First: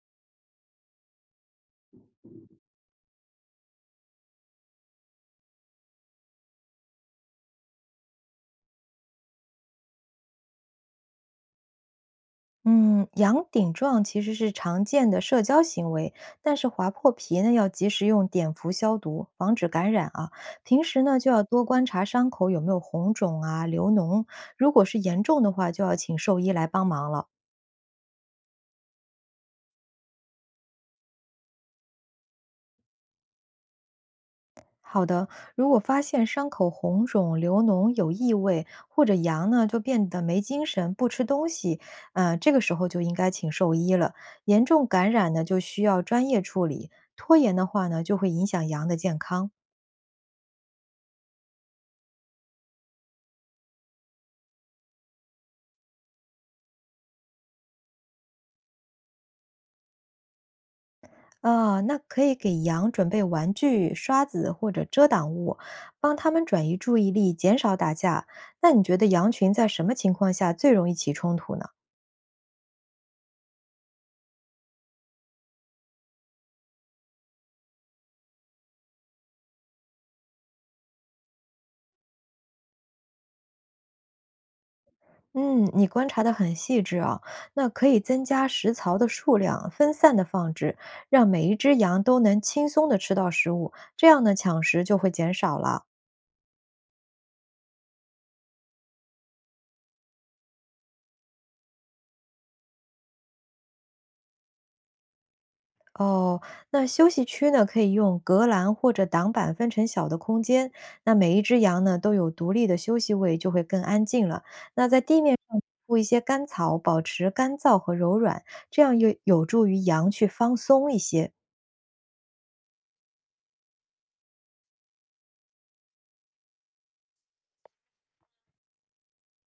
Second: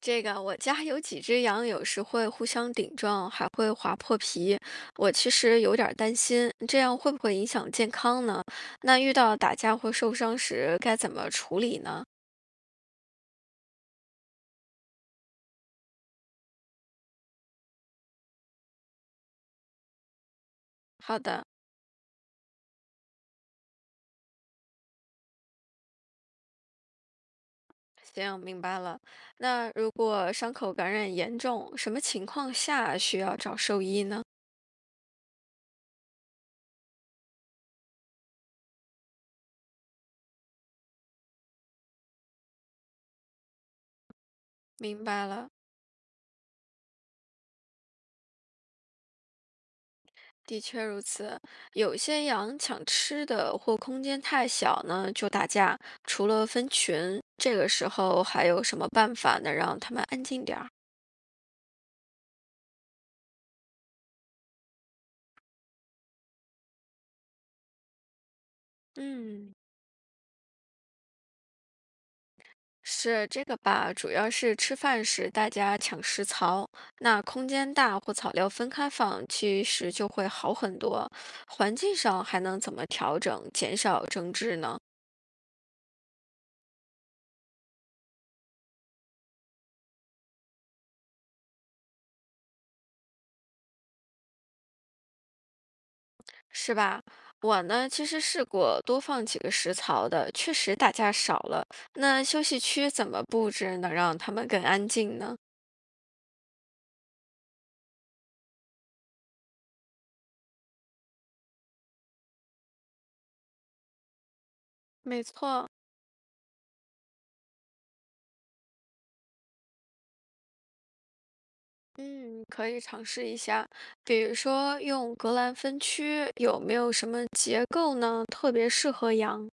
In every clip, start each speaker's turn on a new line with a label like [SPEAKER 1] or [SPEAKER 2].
[SPEAKER 1] 这个我家有几只羊，有时会互相顶撞，还会划破皮。我其实有点儿担心，这样会不会影响健康呢？那遇到打架或受伤时该怎么处理呢？
[SPEAKER 2] 嗯，羊顶撞其实是常见的社交行为，但是划破皮呢，要及时用碘伏消毒，防止感染啊。平时呢，
[SPEAKER 1] 好
[SPEAKER 2] 就要
[SPEAKER 1] 的，
[SPEAKER 2] 多观察伤口有没有红肿啊、流脓，如果是严重的话，就要请兽医来帮忙了。
[SPEAKER 1] 行，明白了。那如果伤口感染严重，什么情况下需要找兽医呢？
[SPEAKER 2] 好的，如果发现伤口红肿、流脓、有异味，或者羊呢就变得没精神、不吃东西，这个时候就应该请兽医了。严重
[SPEAKER 1] 明
[SPEAKER 2] 感
[SPEAKER 1] 白
[SPEAKER 2] 染呢，
[SPEAKER 1] 了。
[SPEAKER 2] 就需要专业处理，拖延的话呢，就会影响羊的健康。
[SPEAKER 1] 的确如此，有些羊抢吃的或空间太小呢，就打架。除了分群，这个时候还有什么办法能让它们安静点儿？
[SPEAKER 2] 啊，那可以给羊准备玩具、刷子或者遮挡物，帮它们转移注意力，减少打架。那你觉得羊群
[SPEAKER 1] 嗯，
[SPEAKER 2] 在什么情况下最容易起冲突呢？
[SPEAKER 1] 是这个吧，主要是吃饭时大家抢食槽，那空间大或草料分开放，其实就会好很多。环境上还能怎么调整，减少争执呢？
[SPEAKER 2] 嗯，你观察的很细致啊。那可以增加食槽的数量，分散的放置，让每一只羊都能轻松的吃到食物，这样呢，抢食就会减少了。
[SPEAKER 1] 是吧？我呢，其实试过多放几个食槽的，确实打架少了。那休息区怎么布置能让他们更安静呢？
[SPEAKER 2] 哦，那休息区呢，可以用隔栏或者挡板分成小的空间。那每一只羊呢，都有独立的休息位，就会更安静了。那在地
[SPEAKER 1] 没
[SPEAKER 2] 面上
[SPEAKER 1] 错，
[SPEAKER 2] 铺一些干草，保持干燥和柔软，这样有助于羊去放松一些。
[SPEAKER 1] 嗯，可以尝试一下，比如说用格兰芬区，有没有什么结构呢？特别适合羊。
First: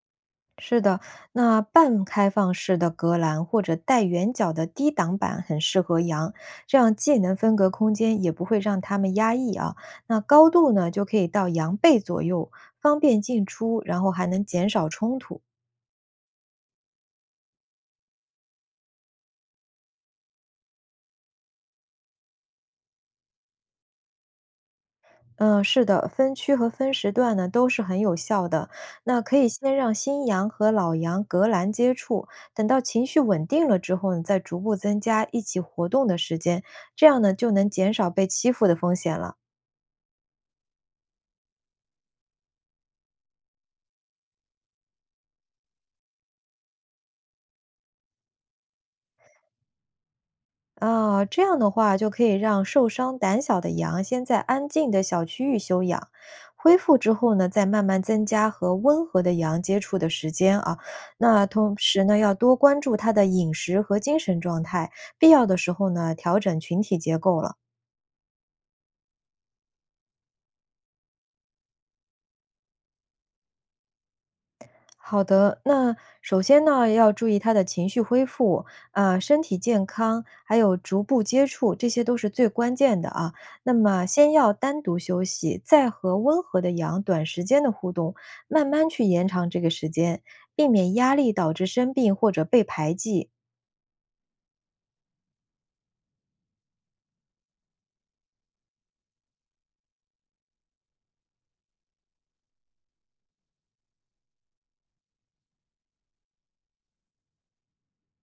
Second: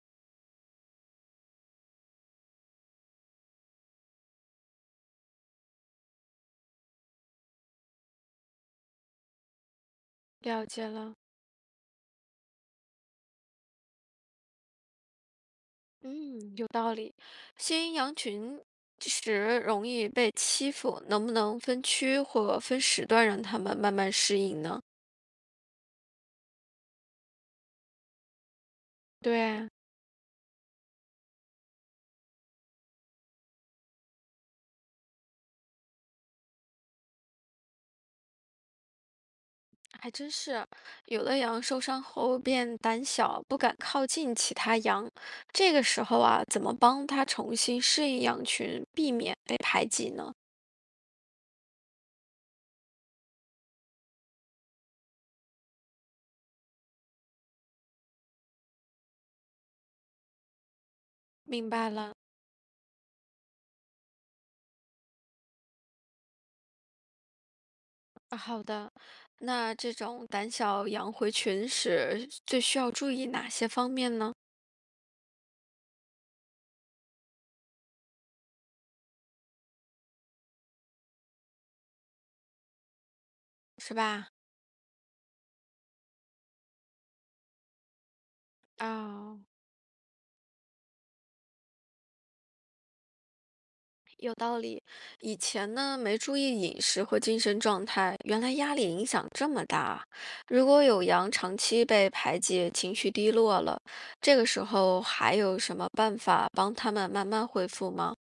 [SPEAKER 2] 是的，那半开放式的隔栏或者带圆角的低挡板很适合羊，这样既能分隔空间，也不会让它们压抑啊。那高
[SPEAKER 1] 了
[SPEAKER 2] 度
[SPEAKER 1] 解
[SPEAKER 2] 呢，就
[SPEAKER 1] 了，
[SPEAKER 2] 可以到羊背左右，方便进出，然后还能减少冲突。
[SPEAKER 1] 嗯，有道理。新羊群时容易被欺负，能不能分区或分时段让它们慢慢适应呢？
[SPEAKER 2] 嗯，是的，分区和分时段呢都是很有效的。那可以
[SPEAKER 1] 对，
[SPEAKER 2] 先让新羊和老羊隔栏接触，等到情绪稳定了之后呢，再逐步增加一起活动的时间，这样呢就能减少被欺负的风险了。
[SPEAKER 1] 还真是，有的羊受伤后变胆小，不敢靠近其他羊。这个时候啊，怎么帮它重新适应羊群，避免被排挤呢？
[SPEAKER 2] 啊，这样的话就可以让受伤胆小的羊先在安静的小区域休养，恢复之后呢，再慢慢增加和温和的羊接触的时间啊。那
[SPEAKER 1] 明
[SPEAKER 2] 同
[SPEAKER 1] 白
[SPEAKER 2] 时
[SPEAKER 1] 了，
[SPEAKER 2] 呢，要多关注它的饮食和精神状态，必要的时候呢，调整群体结构了。
[SPEAKER 1] 啊好的。那这种胆小羊回群时，最需要注意哪些方面呢？
[SPEAKER 2] 好的，那首先呢，要注意他的情绪恢复，啊、身体健康，还有逐步接触，这些都是最关键的啊。那
[SPEAKER 1] 是
[SPEAKER 2] 么，
[SPEAKER 1] 吧？
[SPEAKER 2] 先要单独休息，再和温和的羊短时间的互动，慢慢去延
[SPEAKER 1] 啊。
[SPEAKER 2] 长这个时间，避免压力导致生病或者被排挤。
[SPEAKER 1] 有道理，以前呢没注意饮食和精神状态，原来压力影响这么大啊。如果有羊长期被排解，情绪低落了，这个时候还有什么办法帮他们慢慢恢复吗？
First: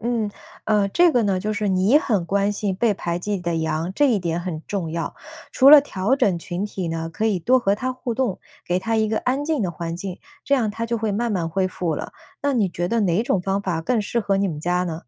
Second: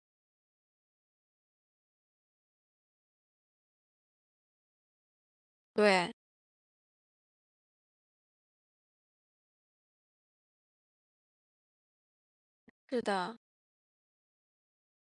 [SPEAKER 2] 嗯，这个呢，就是你很关心被排挤的羊，这一点很重要。除了
[SPEAKER 1] 对，
[SPEAKER 2] 调整群体呢，可以多和它互动，给它一个安静的环境，这样它就会慢慢恢复了。那你觉得
[SPEAKER 1] 是
[SPEAKER 2] 哪
[SPEAKER 1] 的，
[SPEAKER 2] 种方法更适合你们家呢？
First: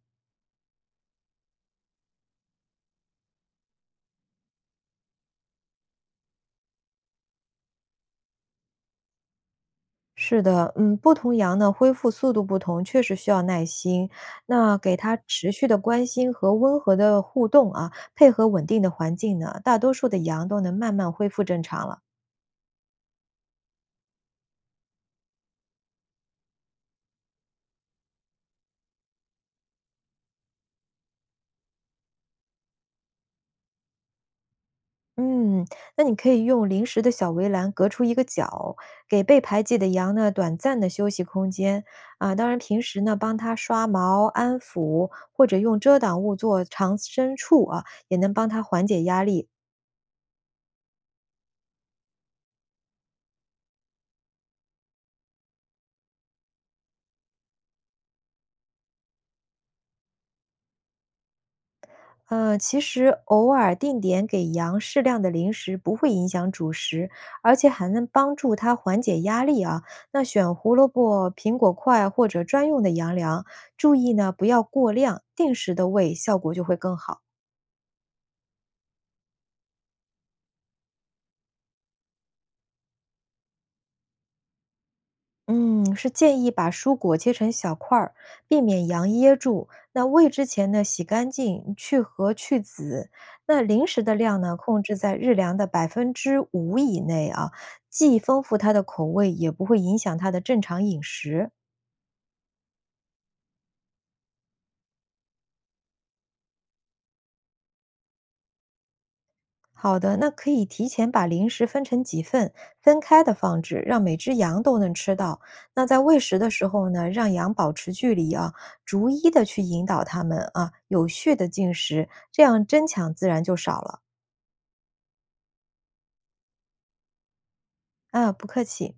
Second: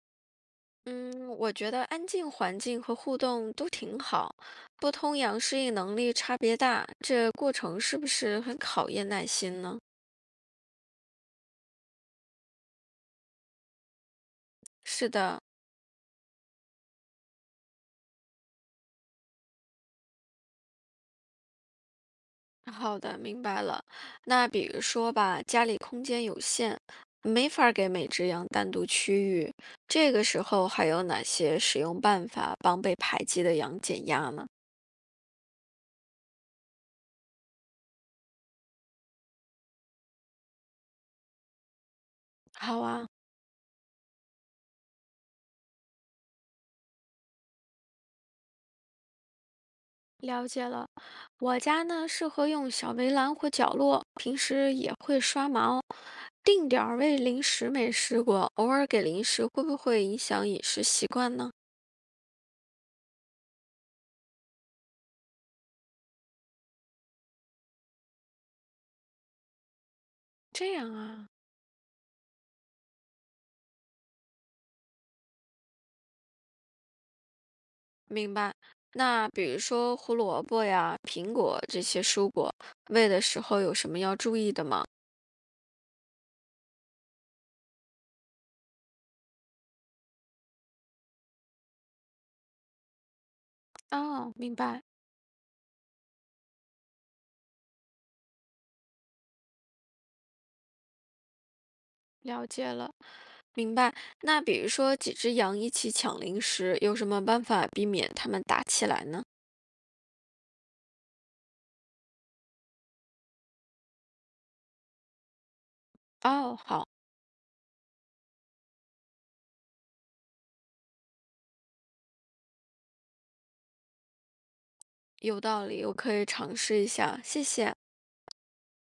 [SPEAKER 1] 嗯，我觉得安静环境和互动都挺好，不同羊适应能力差别大，这过程是不是很考验耐心呢？
[SPEAKER 2] 是的，嗯，不同羊呢，恢复速度不同，确实需要耐心。那给
[SPEAKER 1] 是
[SPEAKER 2] 它
[SPEAKER 1] 的，
[SPEAKER 2] 持续的关心和温和的互动啊，配合稳定的环境呢，大多数的羊都能慢慢恢复正常了。
[SPEAKER 1] 好的，明白了。那比如说吧，家里空间有限，没法儿给每只羊单独区域，这个时候还有哪些使用办法帮被排挤的羊减压呢？
[SPEAKER 2] 嗯，那你可以用临时的小围栏隔出一个角，给被排挤的羊呢短暂的休息空间啊。当然，
[SPEAKER 1] 好
[SPEAKER 2] 平时
[SPEAKER 1] 啊，
[SPEAKER 2] 呢帮它刷毛、安抚，或者用遮挡物做藏身处啊，也能帮它缓解压力。
[SPEAKER 1] 了解了。我家呢适合用小围栏或角落，平时也会刷毛，定点儿喂零食没试过，偶尔给零食会不会影响饮食习惯呢？
[SPEAKER 2] 其实偶尔定点给羊适量的零食不会影响主食，而且还能帮助它缓解压力啊。那选
[SPEAKER 1] 这
[SPEAKER 2] 胡萝
[SPEAKER 1] 样啊，
[SPEAKER 2] 卜、苹果块或者专用的羊粮，注意呢不要过量，定时的喂，效果就会更好。
[SPEAKER 1] 明白。那比如说胡萝卜呀、苹果这些蔬果，喂的时候有什么要注意的吗？
[SPEAKER 2] 嗯，是建议把蔬果切成小块儿，避免羊噎住。那喂之前呢，洗干净，去核去籽。那零食的
[SPEAKER 1] 哦，
[SPEAKER 2] 量
[SPEAKER 1] 明
[SPEAKER 2] 呢，控
[SPEAKER 1] 白，
[SPEAKER 2] 制在日粮的5%以内啊，既丰富它的口味，也不会影响它的正常饮食。
[SPEAKER 1] 了解了。明白。那比如说几只羊一起抢零食，有什么办法避免它们打起来呢？
[SPEAKER 2] 好的，那可以提前把零食分成几份，分开的放置，让每只羊都能吃到。那在喂食的
[SPEAKER 1] 哦，
[SPEAKER 2] 时候
[SPEAKER 1] 好。
[SPEAKER 2] 呢，让羊保持距离啊，逐一的去引导它们啊，有序的进食，这样争抢自然就少了。
[SPEAKER 1] 有道理，我可以尝试一下，谢谢。
[SPEAKER 2] 啊，不客气。